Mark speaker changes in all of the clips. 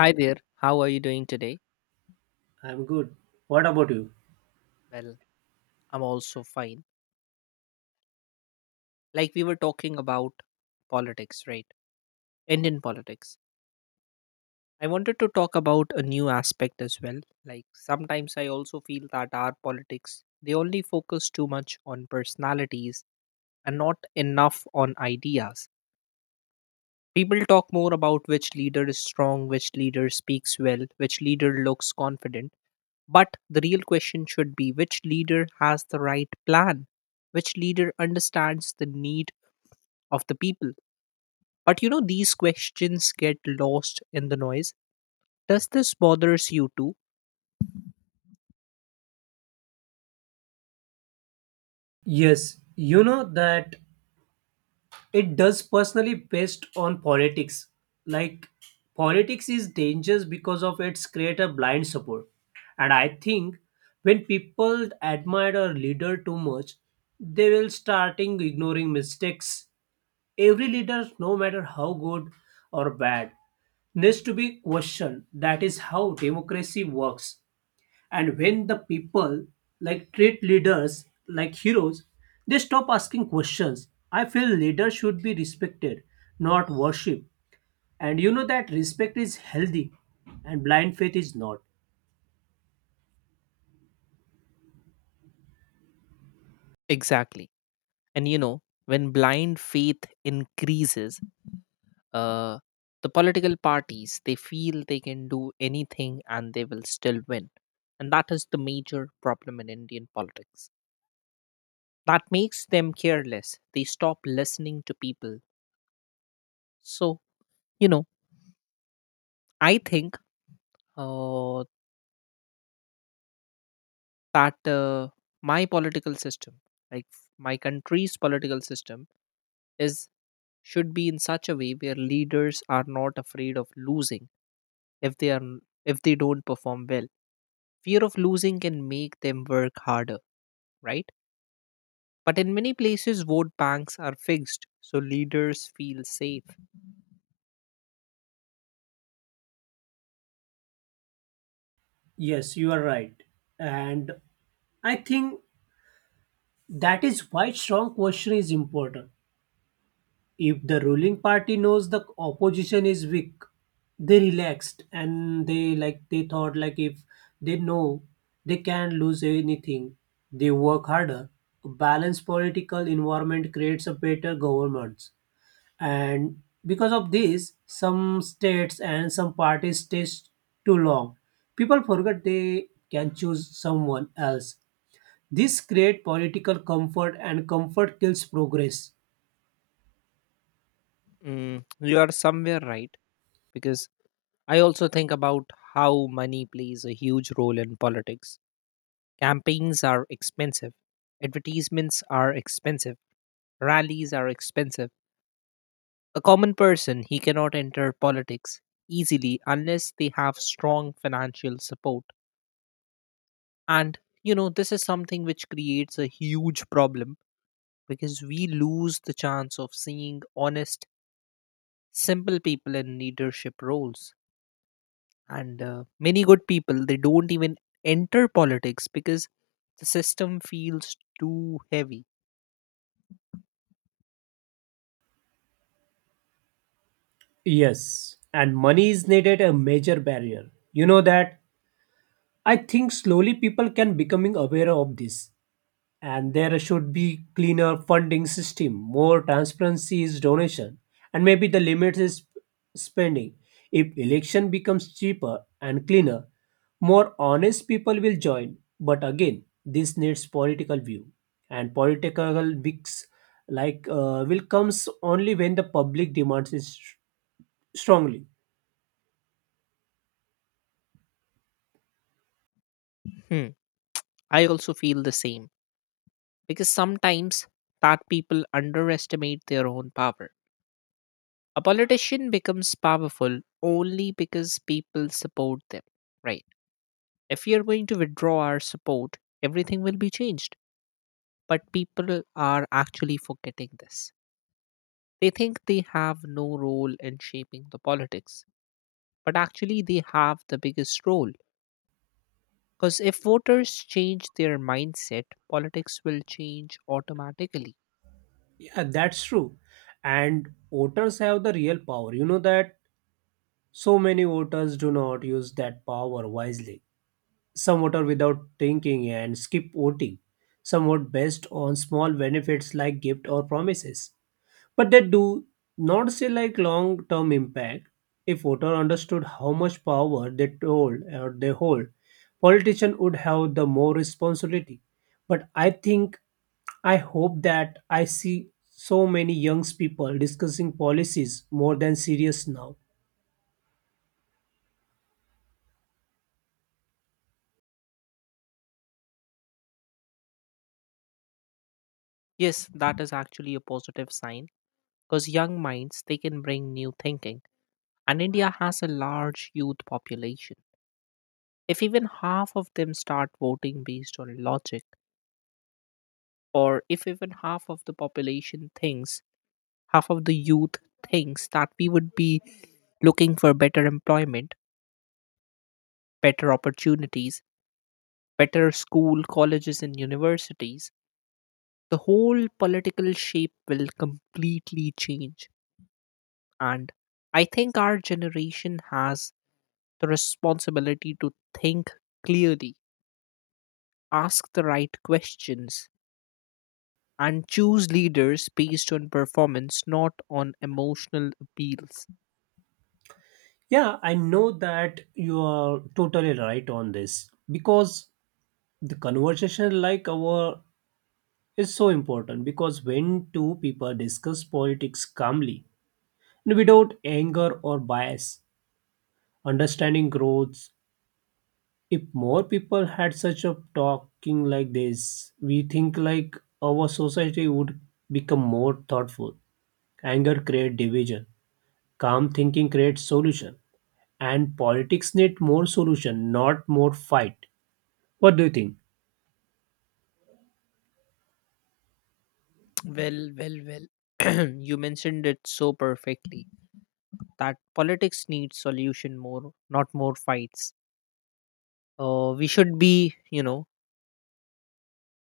Speaker 1: Hi there. How are you doing today?
Speaker 2: I'm good. What about you?
Speaker 1: Well, I'm also fine. Like we were talking about politics, right? Indian politics. I wanted to talk about a new aspect as well. Like sometimes I also feel that our politics, they only focus too much on personalities and not enough on ideas. People talk more about which leader is strong, which leader speaks well, which leader looks confident. But the real question should be, which leader has the right plan? Which leader understands the need of the people? But these questions get lost in the noise. Does this bothers you too?
Speaker 2: Yes, you know that it does personally based on politics. Like politics is dangerous because of its creator blind support. And I think when people admire a leader too much, they will starting ignoring mistakes. Every leader, no matter how good or bad, needs to be questioned. That is how democracy works. And when the people like treat leaders like heroes, they stop asking questions. I feel leaders should be respected, not worshipped. And you know that respect is healthy and blind faith is not.
Speaker 1: Exactly. And when blind faith increases, uh, the political parties, they feel they can do anything and they will still win. And that is the major problem in Indian politics. That makes them careless. They stop listening to people. So you know I think uh, that my political system, like my country's political system, is should be in such a way where leaders are not afraid of losing. if they are if they don't perform well, fear of losing can make them work harder, right? But in many places vote banks are fixed, so leaders feel safe.
Speaker 2: Yes, you are right. And I think that is why strong question is important. If the ruling party knows the opposition is weak, they relaxed and they like they thought like if they know they can lose anything, they work harder. A balanced political environment creates a better governments. And because of this, some states and some parties stay too long. People forget they can choose someone else. This create political comfort and comfort kills progress.
Speaker 1: mm, you are somewhere right, because I also think about how money plays a huge role in politics. Campaigns are expensive, advertisements are expensive, rallies are expensive. A common person, he cannot enter politics easily unless they have strong financial support. And you know, this is something which creates a huge problem, because we lose the chance of seeing honest, simple people in leadership roles. And many good people, they don't even enter politics because the system feels too heavy.
Speaker 2: Yes, and money is needed a major barrier. You know that I think slowly people can becoming aware of this and there should be cleaner funding system, more transparency is donation and maybe the limit is spending. If election becomes cheaper and cleaner, more honest people will join. But again, this needs political view and political mix like will comes only when the public demands strongly.
Speaker 1: Hmm. I also feel the same, because sometimes that people underestimate their own power. A politician becomes powerful only because people support them, right? If we are going to withdraw our support, everything will be changed. But people are actually forgetting this. They think they have no role in shaping the politics, but actually they have the biggest role. Because if voters change their mindset, politics will change automatically.
Speaker 2: Yeah, that's true. And voters have the real power. You know that so many voters do not use that power wisely. Some vote without thinking and skip voting. Some vote based on small benefits like gift or promises, but they do not see like long term impact. If voter understood how much power they told or they hold, politician would have the more responsibility. But I think I hope that I see so many young people discussing policies more than serious now.
Speaker 1: Yes, that is actually a positive sign, because young minds, they can bring new thinking, and India has a large youth population. If even half of them start voting based on logic, or if even half of the population thinks, half of the youth thinks that we would be looking for better employment, better opportunities, better school, colleges, and universities, the whole political shape will completely change. And I think our generation has the responsibility to think clearly, ask the right questions, and choose leaders based on performance, not on emotional appeals.
Speaker 2: Yeah, I know that you are totally right on this because the conversation like our is so important because when two people discuss politics calmly without anger or bias. Understanding grows. If more people had such a talking like this, we think like our society would become more thoughtful. Anger creates division. Calm thinking creates solution. And politics need more solution, not more fight. What do you think?
Speaker 1: Well, well, well. You mentioned it so perfectly, that politics needs solution more, not more fights. We should be,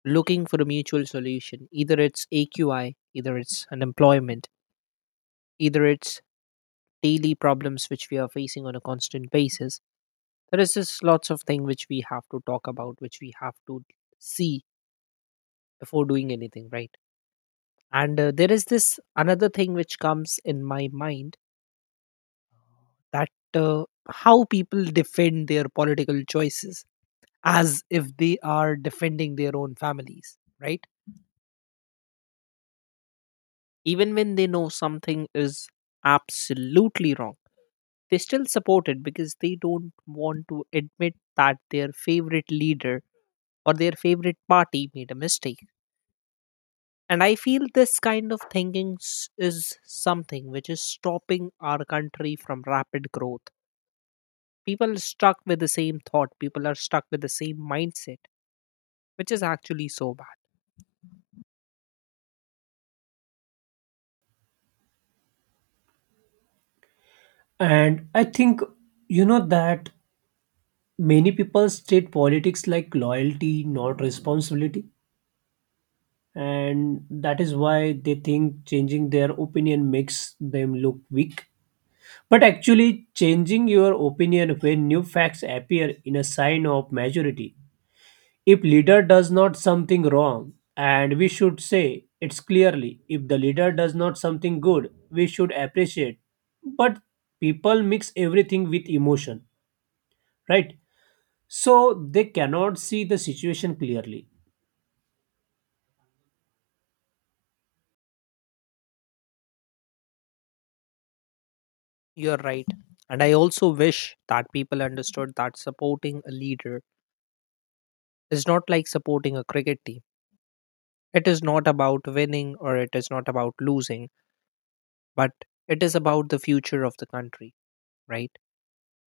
Speaker 1: looking for a mutual solution. Either it's AQI, either it's unemployment, either it's daily problems which we are facing on a constant basis. There is just lots of things which we have to talk about, which we have to see before doing anything, right? And there is this another thing which comes in my mind, that how people defend their political choices as if they are defending their own families, right? Even when they know something is absolutely wrong, they still support it because they don't want to admit that their favorite leader or their favorite party made a mistake. And I feel this kind of thinking is something which is stopping our country from rapid growth. People are stuck with the same thought, people are stuck with the same mindset, which is actually so bad.
Speaker 2: And I think you know that many people state politics like loyalty, not responsibility, and that is why they think changing their opinion makes them look weak. But actually, changing your opinion when new facts appear in a sign of majority. If leader does not something wrong, and we should say it's clearly, if the leader does not something good, we should appreciate. But people mix everything with emotion, right? So they cannot see the situation clearly.
Speaker 1: You're right. And I also wish that people understood that supporting a leader is not like supporting a cricket team. It is not about winning or it is not about losing, but it is about the future of the country, right?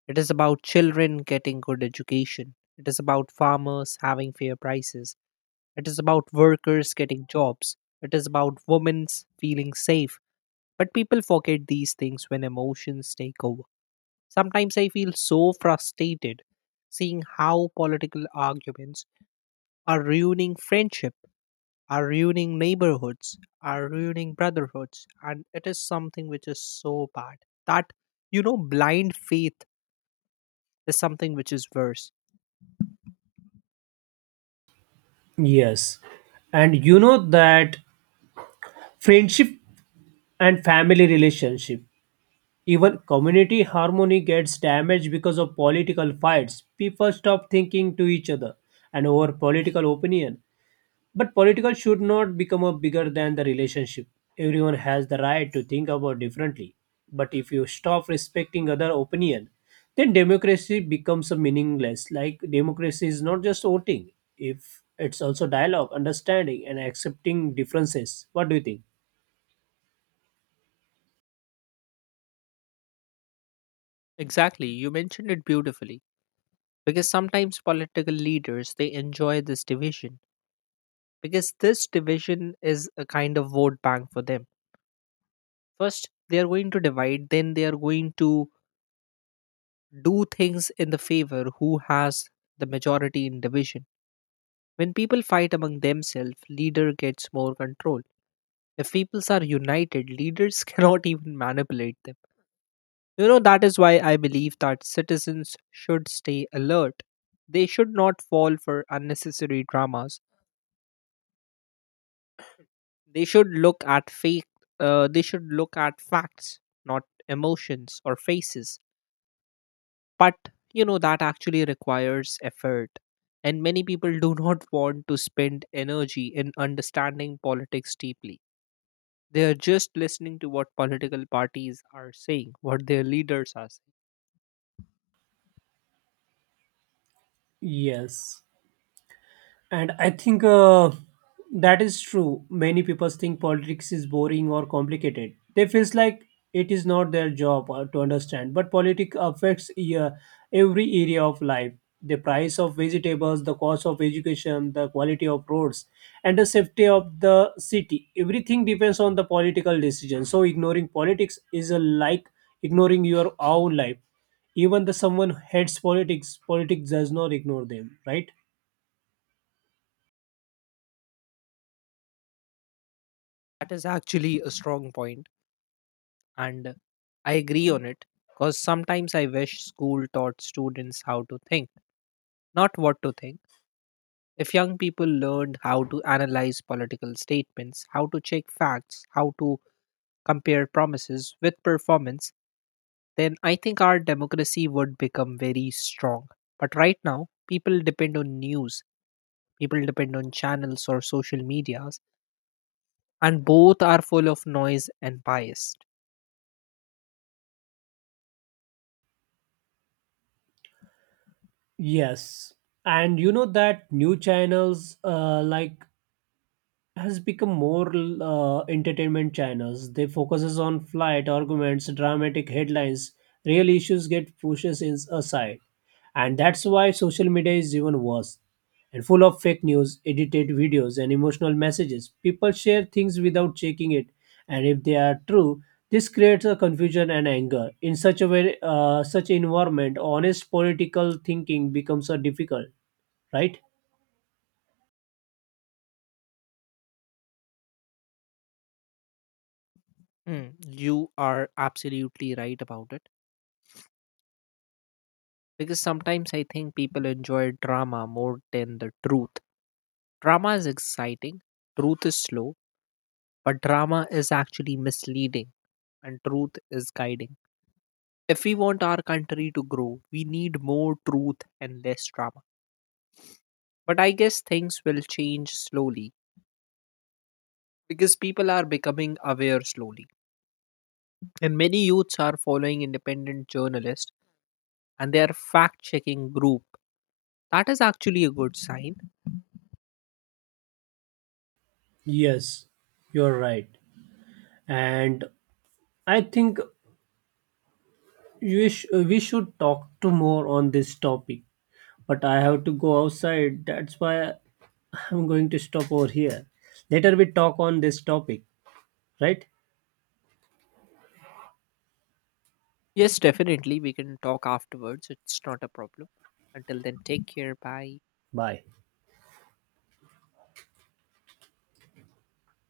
Speaker 1: It is about children getting good education. It is about farmers having fair prices. It is about workers getting jobs. It is about women's feeling safe. But people forget these things when emotions take over. Sometimes I feel so frustrated seeing how political arguments are ruining friendship, are ruining neighborhoods, are ruining brotherhoods, and it is something which is so bad. That, you know, blind faith is something which is worse.
Speaker 2: Yes. And you know that friendship and family relationship. Even community harmony gets damaged because of political fights. People stop thinking to each other and over political opinion. But political should not become a bigger than the relationship. Everyone has the right to think about differently. But if you stop respecting other opinion, then democracy becomes a meaningless. Like democracy is not just voting. If it's also dialogue, understanding and accepting differences. What do you think?
Speaker 1: Exactly, you mentioned it beautifully. Because sometimes political leaders, they enjoy this division, because this division is a kind of vote bank for them. First, they are going to divide, then they are going to do things in the favor who has the majority in division. When people fight among themselves, leader gets more control. If peoples are united, leaders cannot even manipulate them. You know, that is why I believe that citizens should stay alert. They should not fall for unnecessary dramas. They should look at fake. They should look at facts, not emotions or faces. But you know that actually requires effort, and many people do not want to spend energy in understanding politics deeply. They are just listening to what political parties are saying, what their leaders are saying.
Speaker 2: Yes. And I think that is true. Many people think politics is boring or complicated. They feels like it is not their job to understand. But politics affects uh, every area of life. The price of vegetables, the cost of education, the quality of roads, and the safety of the city. Everything depends on the political decision. So ignoring politics is like ignoring your own life. Even the someone hates politics, politics does not ignore them, right?
Speaker 1: That is actually a strong point, and I agree on it, because sometimes I wish school taught students how to think, not what to think. If young people learned how to analyze political statements, how to check facts, how to compare promises with performance, then I think our democracy would become very strong. But right now, people depend on news, people depend on channels or social medias, and both are full of noise and bias.
Speaker 2: Yes, and you know that new channels like has become more entertainment channels. They focuses on flight arguments, dramatic headlines, real issues get pushes in aside, and that's why social media is even worse and full of fake news, edited videos, and emotional messages. People share things without checking it, and if they are true, this creates a confusion and anger. In such a way, such environment, honest political thinking becomes a difficult, right?
Speaker 1: Mm, you are absolutely right about it. Because sometimes I think people enjoy drama more than the truth. Drama is exciting, truth is slow. But drama is actually misleading and truth is guiding. If we want our country to grow, we need more truth and less drama. But I guess things will change slowly, because people are becoming aware slowly. And many youths are following independent journalists and they are fact checking group. That is actually a good sign.
Speaker 2: Yes, you're right. And I think we should talk to more on this topic, but I have to go outside. That's why I'm going to stop over here. Later we talk on this topic, right?
Speaker 1: Yes, definitely. We can talk afterwards. It's not a problem. Until then, take care. Bye.
Speaker 2: Bye.